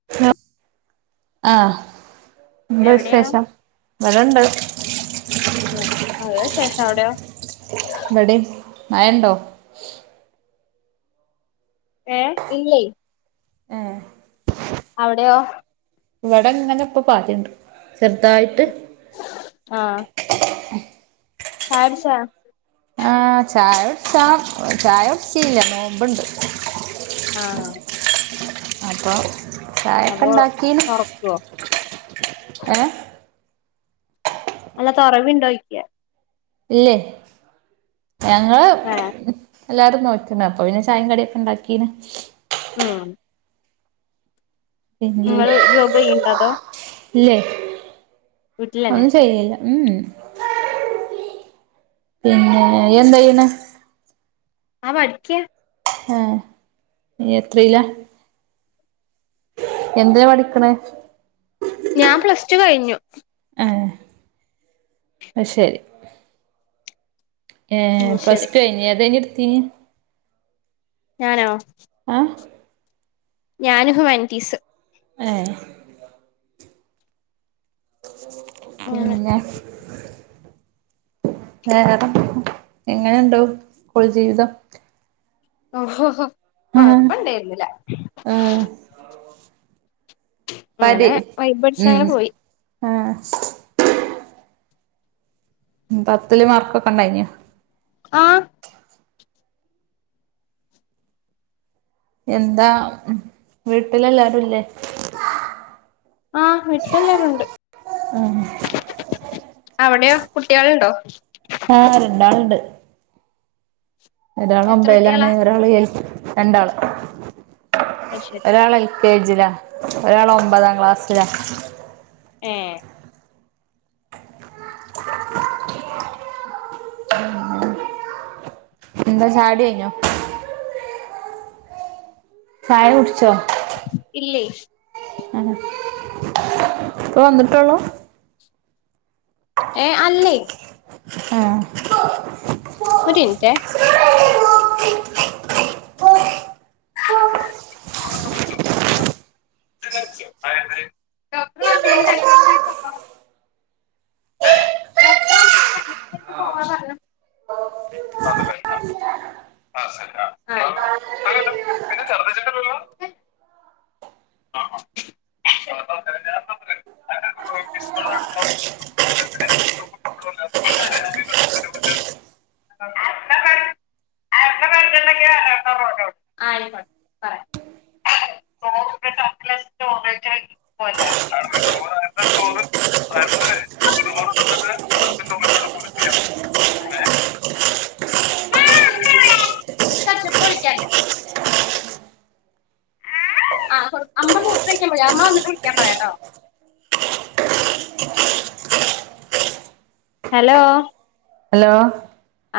[unintelligible] ആഹ എന്താ എവിടെയാ വിശേഷം ഇവടണ്ട് ഉ നല്ലശേഷം അവിടെയോ? ഇവടിം മഴ ഉണ്ടോ? ഏ ഇല്ലേ ഏഹ് അവിടെയോ? ഇവിടെ ഇങ്ങനെ ഇപ്പ പാറ്റ്ണ്ട് ചെറുതായിട്ട് ആഹ ചായകുടിച്ച ആഹ ചായടിച ചായ കുടിച്ചില്ല നോമ്പുണ്ട് ആഹ അപ്പോ അപ്പൊ ചായക്കണ്ടാക്കീണ് തൊറക്കുവോ ഏ അല്ല തൊറവണ്ടോയിക്ക ഇല്ലേ ഞങ്ങള് ആഹ എല്ലാരും നോറ്റിണ് അപ്പം പിന്നെ ചായെം കടിയൊക്ക ഉണ്ടാക്കീന് മ്മ് പിന്നെ നിങ്ങള് ജോബ് ചെയ്യ്ണ്ടോ അതോ ഇല്ലേ വീട്ടിലന്നെ ഒന്നും ചെയ്ല്ല ഉഹ് പിന്നെ ഇയെന്താ ചെയ്ണ? ആ പഠിക്ക ഏഹ നീ എത്രയിലാ? എന്തിനാ പഠിക്കണേ ഞാൻ പ്ലസ് റ്റു കഴിഞ്ഞു ഏഹ് അത് ശരി ഏ ഉം ശരി പ്ലാസ്ടു കഴിഞ്ഞ ഏതാഞ്ഞീ എടുത്തിനി ഞാനോ ആഹ ഞാന് ഹ്യുമാനിറ്റീസ് ഏഹ് അങ്ങനെ പിന്നെ വേറെ എങ്ങെനണ്ട് സ്കൂൾ ജീവിതം ഒഹൊഹോ ആഹ് കൊഴപ്പണ്ടേര്ന്നിലാ പഠി അങ്ങനെ വൈബടിച്ച് ഉം അങ്ങനെ പോയി ആഹ് പത്ത്ൽ മാർക്കൊക്കെണ്ടായ്ന്യോ? ആഹ് എന്താ വീട്ട്ലെല്ലാരുല്ലേ ആഹ് വീട്ട്ലെല്ലാരുണ്ട് ആഹ് അവിടെയോ കുട്ട്യാള്ണ്ടോ? ആഹ് രണ്ടാള്ണ്ട് ഒരാൾ എത്ര ഒമ്പേലാണ് കുട്ടികളാ ഒരാള് എസ് രണ്ടാൾ അയ്ശെരി ഒരാള് എൽ കേജ്ലാ ഒരാളൊമ്പതാം ക്ലാസ്സിലാ ഏഹ് എന്താ ചായൊട്യയ്ഞ്ഞോ? ചായ കുടിച്ചോ ഇല്ലേയ് ആഹ് ഇപ്പൊ വന്നിട്ടൊള്ളൂ ഏഹ് അല്ലേ ആഹ് ഒരിൻറ്റേ [unintelligible] ഏഹ് [unintelligible] പോവാ പറ്ഞ്ഞു അതെലേ ആഹ് ആഹ് ശെരി ആ [unintelligible] പിന്നെ ചർദിച്ചിട്ടൊന്നുല്ലല്ലൊ ആ [unintelligible] പിന്നെ ഇതിലേ നിന്ന് നമുക്ക് കിട്ടുമല്ലോ. അതിനെ പറ്റി- ആയിക്കോട്ടെ ടാസ്കിലെ സ്റ്റോറേജ്ലെ പോലെ കാരണം ചോറ് അണ്ണൻ ചോറ് അണ്ണന് ചോറ് തിന്നിട്ട് അണക്ക് ചോറിനോട് കുറിപ്പിക്കാം ചാക്കോ പ്പൊവിളിക്കാൻ ആഹ് അമ്മ മൂത്രഴിക്കാൻ പോയി അമ്മ വന്നിട്ട് വിള്ക്കാൻ പറയാട്ടോ. ഹലോ ഹലോ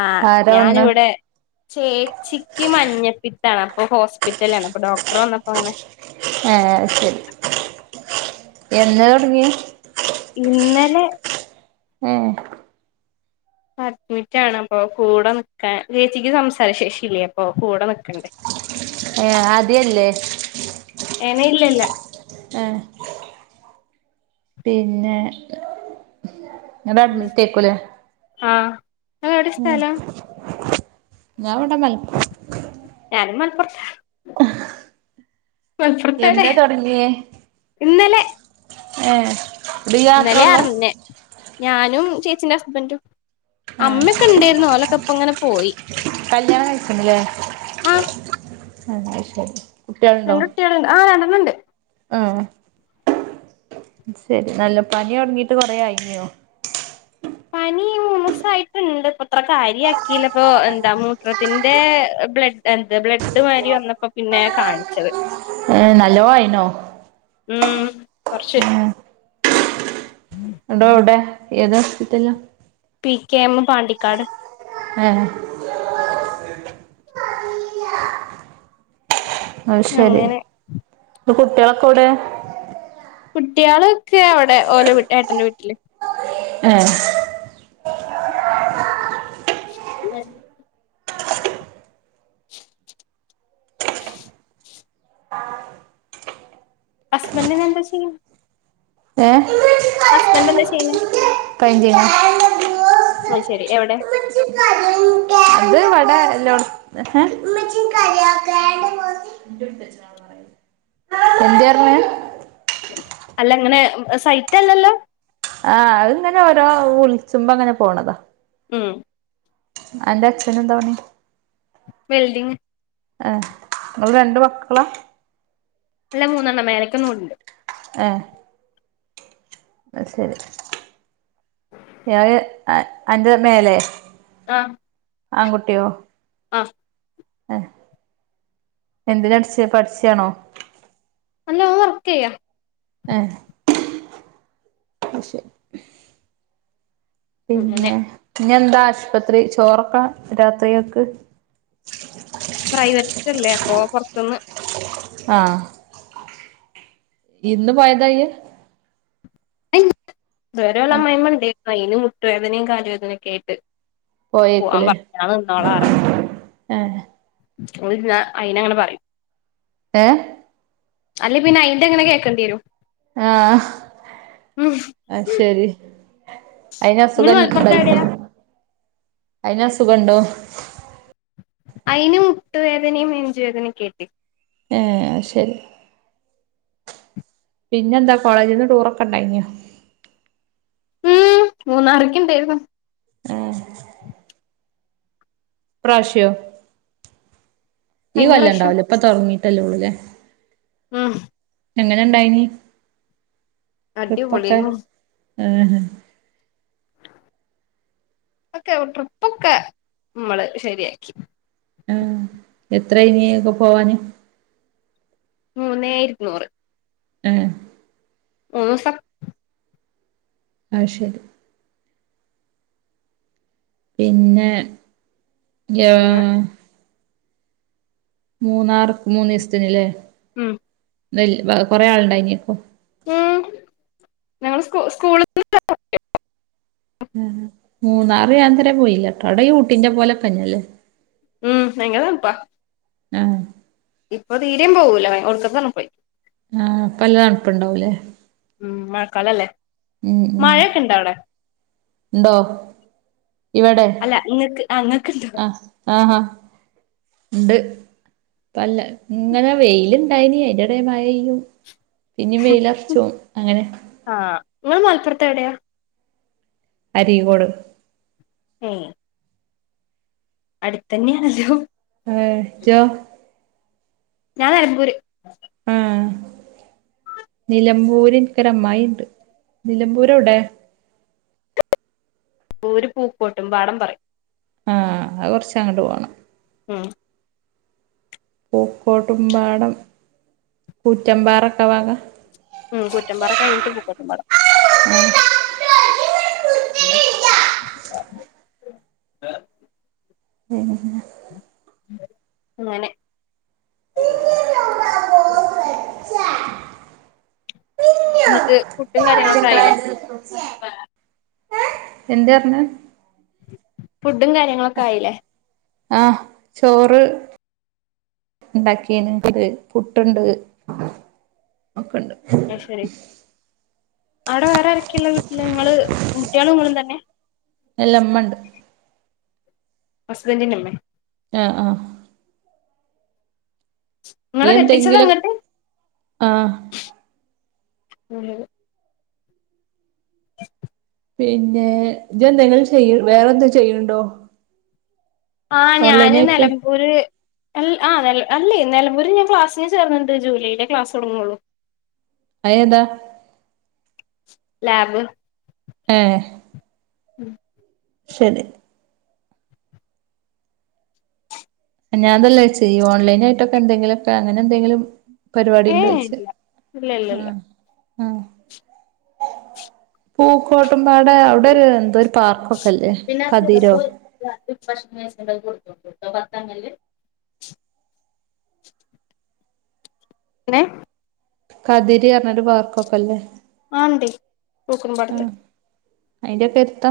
ആഹ് ആരാ വന്ന് ഞാനിവ്ടെ ചേച്ചിക്ക് മഞ്ഞപ്പിത്താണ് അപ്പൊ ഹോസ്പിറ്റലാണ് അപ്പൊ ഡോക്ടർ വന്നപ്പൊങ്ങനെ ഏഹ് അയ്ശെരി എന്നാ തൊടങ്ങ്യേ ഇന്നലെ ഏഹ് അഡ്മിറ്റാണ് അപ്പൊ കൂടെ നിക്കാൻ ചേച്ചിക്ക് സംസാര ശേഷില്ല്യപ്പൊ കൂടെ നിക്കണ്ടേ ഏഹ് അദ്യല്ലേ ഏ ഇല്ല്യല്ലാ ഏഹ് പിന്നെ ങ്ങളഡ്മീറ്റായിക്കുലേ ആഹ് ങ്ങളെവ്ടെ സ്ഥലം ഞാവടെ മല ഞാനും മല്പ്പൊറ്ത്താ മല്പൊറ്ത്തന്നെ എന്നേ തുടങ്ങിയേ ഇന്നലെ ഏഹ് ന്നലെ അറിഞ്ഞെ ഞാനും ചേച്ചിന്റെ ഹസ്ബന്റും ആ അമ്മക്കെ ഇണ്ടായിരുന്നു ഓലക്കെ ഇപ്പ ഇങ്ങനെ പോയി കല്ല്യാണം കഴിച്ചാണില്ലേ ആഹ് ആ ശരി കുട്ടികളുണ്ടോ ട്ടികളുണ്ട് ആ രണ്ടണ്ണണ്ട് ആഹ് ശരി നല്ല പനി തൊടങ്ങീട്ട് കൊറേ ആയില്ലിയൊ പനിയും കൊറച്ചൂസായിട്ട്ണ്ട് പത്ര കാര്യാക്കിയില്ലപ്പൊ എന്താ മൂത്രത്തിന്റെ ബ്ലഡ് എന്ത് ബ്ലഡ് മാതിരി വന്നപ്പൊ പിന്നെ കാണിച്ചത് ഏ നല്ലോ ആയിനോ ഉം കൊറച്ച് ഏ എടോ എവിടെ ഏത് ഹോസ്പിറ്റലിൽ ആ പി കെ എം പാണ്ടിക്കാട് ഏ അത് ശെരി അങ്ങനെ ഇപ്പ കുട്ട്യാളൊക്കെവടെ കുട്ട്യാളൊക്കെവടെ ഓലെ ഏട്ടന്റെ വീട്ടില് ഏ [inaudible] [unintelligible] [inaudible] ഹസ്ബന്റ് നെന്താ ചെയ്യ് ഏ ഹസ്ബന്റെന്താ ചെയ്യ്ണേ [unintelligible] അത് ശെരി എവടെ ത് ഇവടെ എല്ലോ എന്ത്യേ പർഞ് അല്ല ഇങ്ങനെ സൈറ്റല്ലല്ലോ ആ അത്ങ്ങനെ ഓരോ വിളിച്ചുമ്പങ്ങനെ പോണതാ ഉം അന്റെ അച്ഛനെന്താ പണി വെൽഡിങ് എ ങ്ങള് രണ്ട് മക്കളാ അല്ല മൂന്നെണ്ണം മേലക്കൊന്നൂടിണ്ട് ഏ അത് ശെരി ഞാന് അന്റെ മേലെ ആഹ് ആൺകുട്ട്യോ ആഹ് എന്തിന് പഠിച്ചാ പഠിച്ചാണോ അല്ല ഓൻ വർക്കെയ്യ എഹ് അത് ശെരി അങ്ങനെ പിന്നെ ഇനി എന്താ ആശ്പത്രി ചോറൊക്കെ രാത്രിക്കേക്ക് പ്രൈവറ്റ് അല്ലേ അപ്പൊ പൊർത്ത്ന്ന് ആ ഇന്ന് പോയതാ ഇയ്യ് [unintelligible] ഇത് വെരെ ഓലെ ആഹ് അമ്മായിമ്മണ്ടേര്ന്നു അയിന് മുട്ടുവേദനയും കാല് വേദനൊക്കായിട്ട് പോയേക്കൂലേ ആ അത് ഇര്ന്ന അയിനങ്ങനെ പറയും ഏ അല്ലേ പിന്നെ അയ്ന്റെങ്ങനെ കേക്കണ്ടി വെരും ആഹ് അത് ശെരി അയിന് ഇങ്ങള് അസുഖം ഇൽ മലപ്പുറത്ത് ഇണ്ടായിക്ക്‌ണൊ എവിടെയാ അയിന് അസുഖണ്ടോ അയിന് മുട്ടുവേദനയും നെഞ്ചുവേദനയും ക്കേണ് ഏ അത് ശെരി പിന്നെന്താ കോളേജ്ന്ന് ടൂറൊക്കെ ണ്ടായിനോ ഉം മൂന്നാറ്ക്ക് ഇണ്ടായിരുന്നു ഏഹ് ഇപ്രാവിശ്യോ ഈ കഴിഞ്ഞ കൊല്ലം പ്രാവശ്യം ഇണ്ടാവൂല ഇപ്പൊ തൊടങ്ങീട്ടല്ലേ ഒള്ളുലെ ഉം എങ്ങനെ ഇണ്ടായിനി ട്രിപ്പൊക്കെ അടിപൊളിയേന്നു ആഹ് ഒക്കെ ട്രിപ്പൊക്കെ മ്മള് ശെരിയാക്കി ആഹ് എത്ര ആയിനി ഇങ്ങക്ക് പോവാന്? മൂന്നേ ഇരുനൂറ് ഏഹ് ഉം അഹ് ശെരി പിന്നെ അങ്ങനെ [unintelligible] മൂന്നാർ മൂന്നീസ്ത്തിന്ലെ ഉം നെൽ വ കൊറെ ആള് ഇണ്ടായിനോ? ഉം ഞങ്ങള് സ്കൂ സ്കൂള് [unintelligible] ഹാ ഹാ മൂന്നാറ് ഞാന് ഇത് വരെ പോയിട്ടില്ലട്ടോ അവിടെ ഈ ഊട്ടിന്റെ പോലെ തന്നെ അല്ലേ ഉം ഭയങ്കര തൺപ്പാ ആഹ് ഇപ്പ തീരിം പോകൂല ഭയ ഒടുക്കത്തെ തണുപ്പായി ആഹ് ഇപ്പം നല്ല തൺപ്പ് ഇണ്ടാവുല്ലേ? ഉം മഴക്കാലല്ലേ ഉം ഉം മഴയൊക്കെ ഇണ്ടോ അവിടെ ഇണ്ടോ ഇവടെ അല്ല ഇങ്ങക്ക് ആ ഇങ്ങക്ക്ണ്ടോ അഹ് ആഹ് ആഹ് ഇണ്ട് ഇപ്പല്ല ഇങ്ങനെ വെയില് ഇണ്ടായിനി അയ്ന്റെ എടില് മഴയ്യും പിന്നിം വെയില് എർച്ചും അങ്ങനെ ആഹ് ഇങ്ങള് മലപ്പുറത്ത് എവിടെ? അരീക്കോട് ഉം അടുത്തന്നെണല്ലോ ഹേ ഇജ്ജോ ഞാൻ നെലമ്പൂര് ആഹ് നിലമ്പൂര് ഇൻക്ക് ഒരു അമ്മായി ഇണ്ട് നിലമ്പൂര് എവ്ടെ? മ്പൂര് പൂക്കോട്ടും പാടം പറിം ആഹ് അത് കൊർച്ച് അങ്ങട്ട് പോണം ഉം പൂക്കോട്ടുംമ്പാടം പുറ്റംമ്പാറക്കെ ഭാഗാ ഉം കുറ്റമ്പാറ കഴിഞ്ഞിട്ട് പൂക്കോട്ടുംപാടം ആഹ് [inaudible] [inaudible] [inaudible] ഇന്നട്ട് ഫുഡും കാര്യങ്ങളൊക്കെ ആയോ? [unintelligible] [unintelligible] എന്തേ അർഞ്ഞേ ഫുഡും കാര്യങ്ങളൊക്കെ ആയില്ലേ ആഹ് ചോറ് ഉണ്ടാക്കിയന്ത് പുട്ടുണ്ട് ഒക്കെണ്ട് അഅ്ശരി ആടെ വേറെരക്കെയുളള വീട്ടില് നിങ്ങള് കുട്ടികളും നിങ്ങളും തന്നെ എല്ലമ്മ ഉണ്ട് ഹസ്ബന്റിന്റെ ഇമ്മേ ആഹ് ആഹ് ഇങ്ങളെ ഇയ്യ് കെട്ടിച്ചത് എന്തെങ്കിലും അങ്ങട്ട് ആഹ് പിന്നെ ഇജ്ജ് എന്തെങ്കിലും ചെയ്യ് വേറെ എന്തെ ചെയ്ണ്ടോ ആഹ് ഞാന് നില ഒരു ആ അല്ലേ നെലമ്പൂര് ഞാൻ ക്ലാസ്സന് ചേർന്നിണ്ട് ജൂലൈയിലെ ക്ലാസ് തുടങ്ങുള്ളൂ അയ് ഏതാ ലാബ് ആഹ് ഉം ശരി ഞാതല്ല ചെയ് ഓൺലെൻആയിട്ടൊക്കെ എന്തെങ്കിലൊക്കെ അങ്ങനെ എന്തെങ്കിലും പരിപാടി ഉണ്ട് ഏഹ് വെച്ച് ഇല്ല ഇല്ല ഇല്ല ഇല്ല ഉം ആഹ് പൂക്കോട്ട്പാടെ അവിടെരു അവിടെ എന്തോരു [unintelligible] ഏ കതിര് പറഞ്ഞ ഒരു വാക്ക്ക്കെല്ലേ ആൻടി പൂക്കുപാടത്ത് അയിന്റെ ഒക്കെ എരുത്താ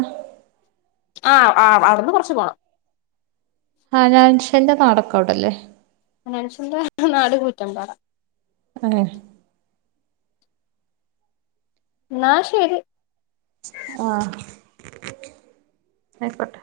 ആഹ് ആ അവിടെന്ന് കുറച്ച് പോണം ആഹ് ഹനാൻഷെൻന്റെ നാടക്ക് അവിടെല്ലേ ഹനഷന്റെ നാട് കൂറ്റമ്പാറെ ആഹ് എന്നാ ശെരി ആഹ് ആയിക്കൊട്ടെ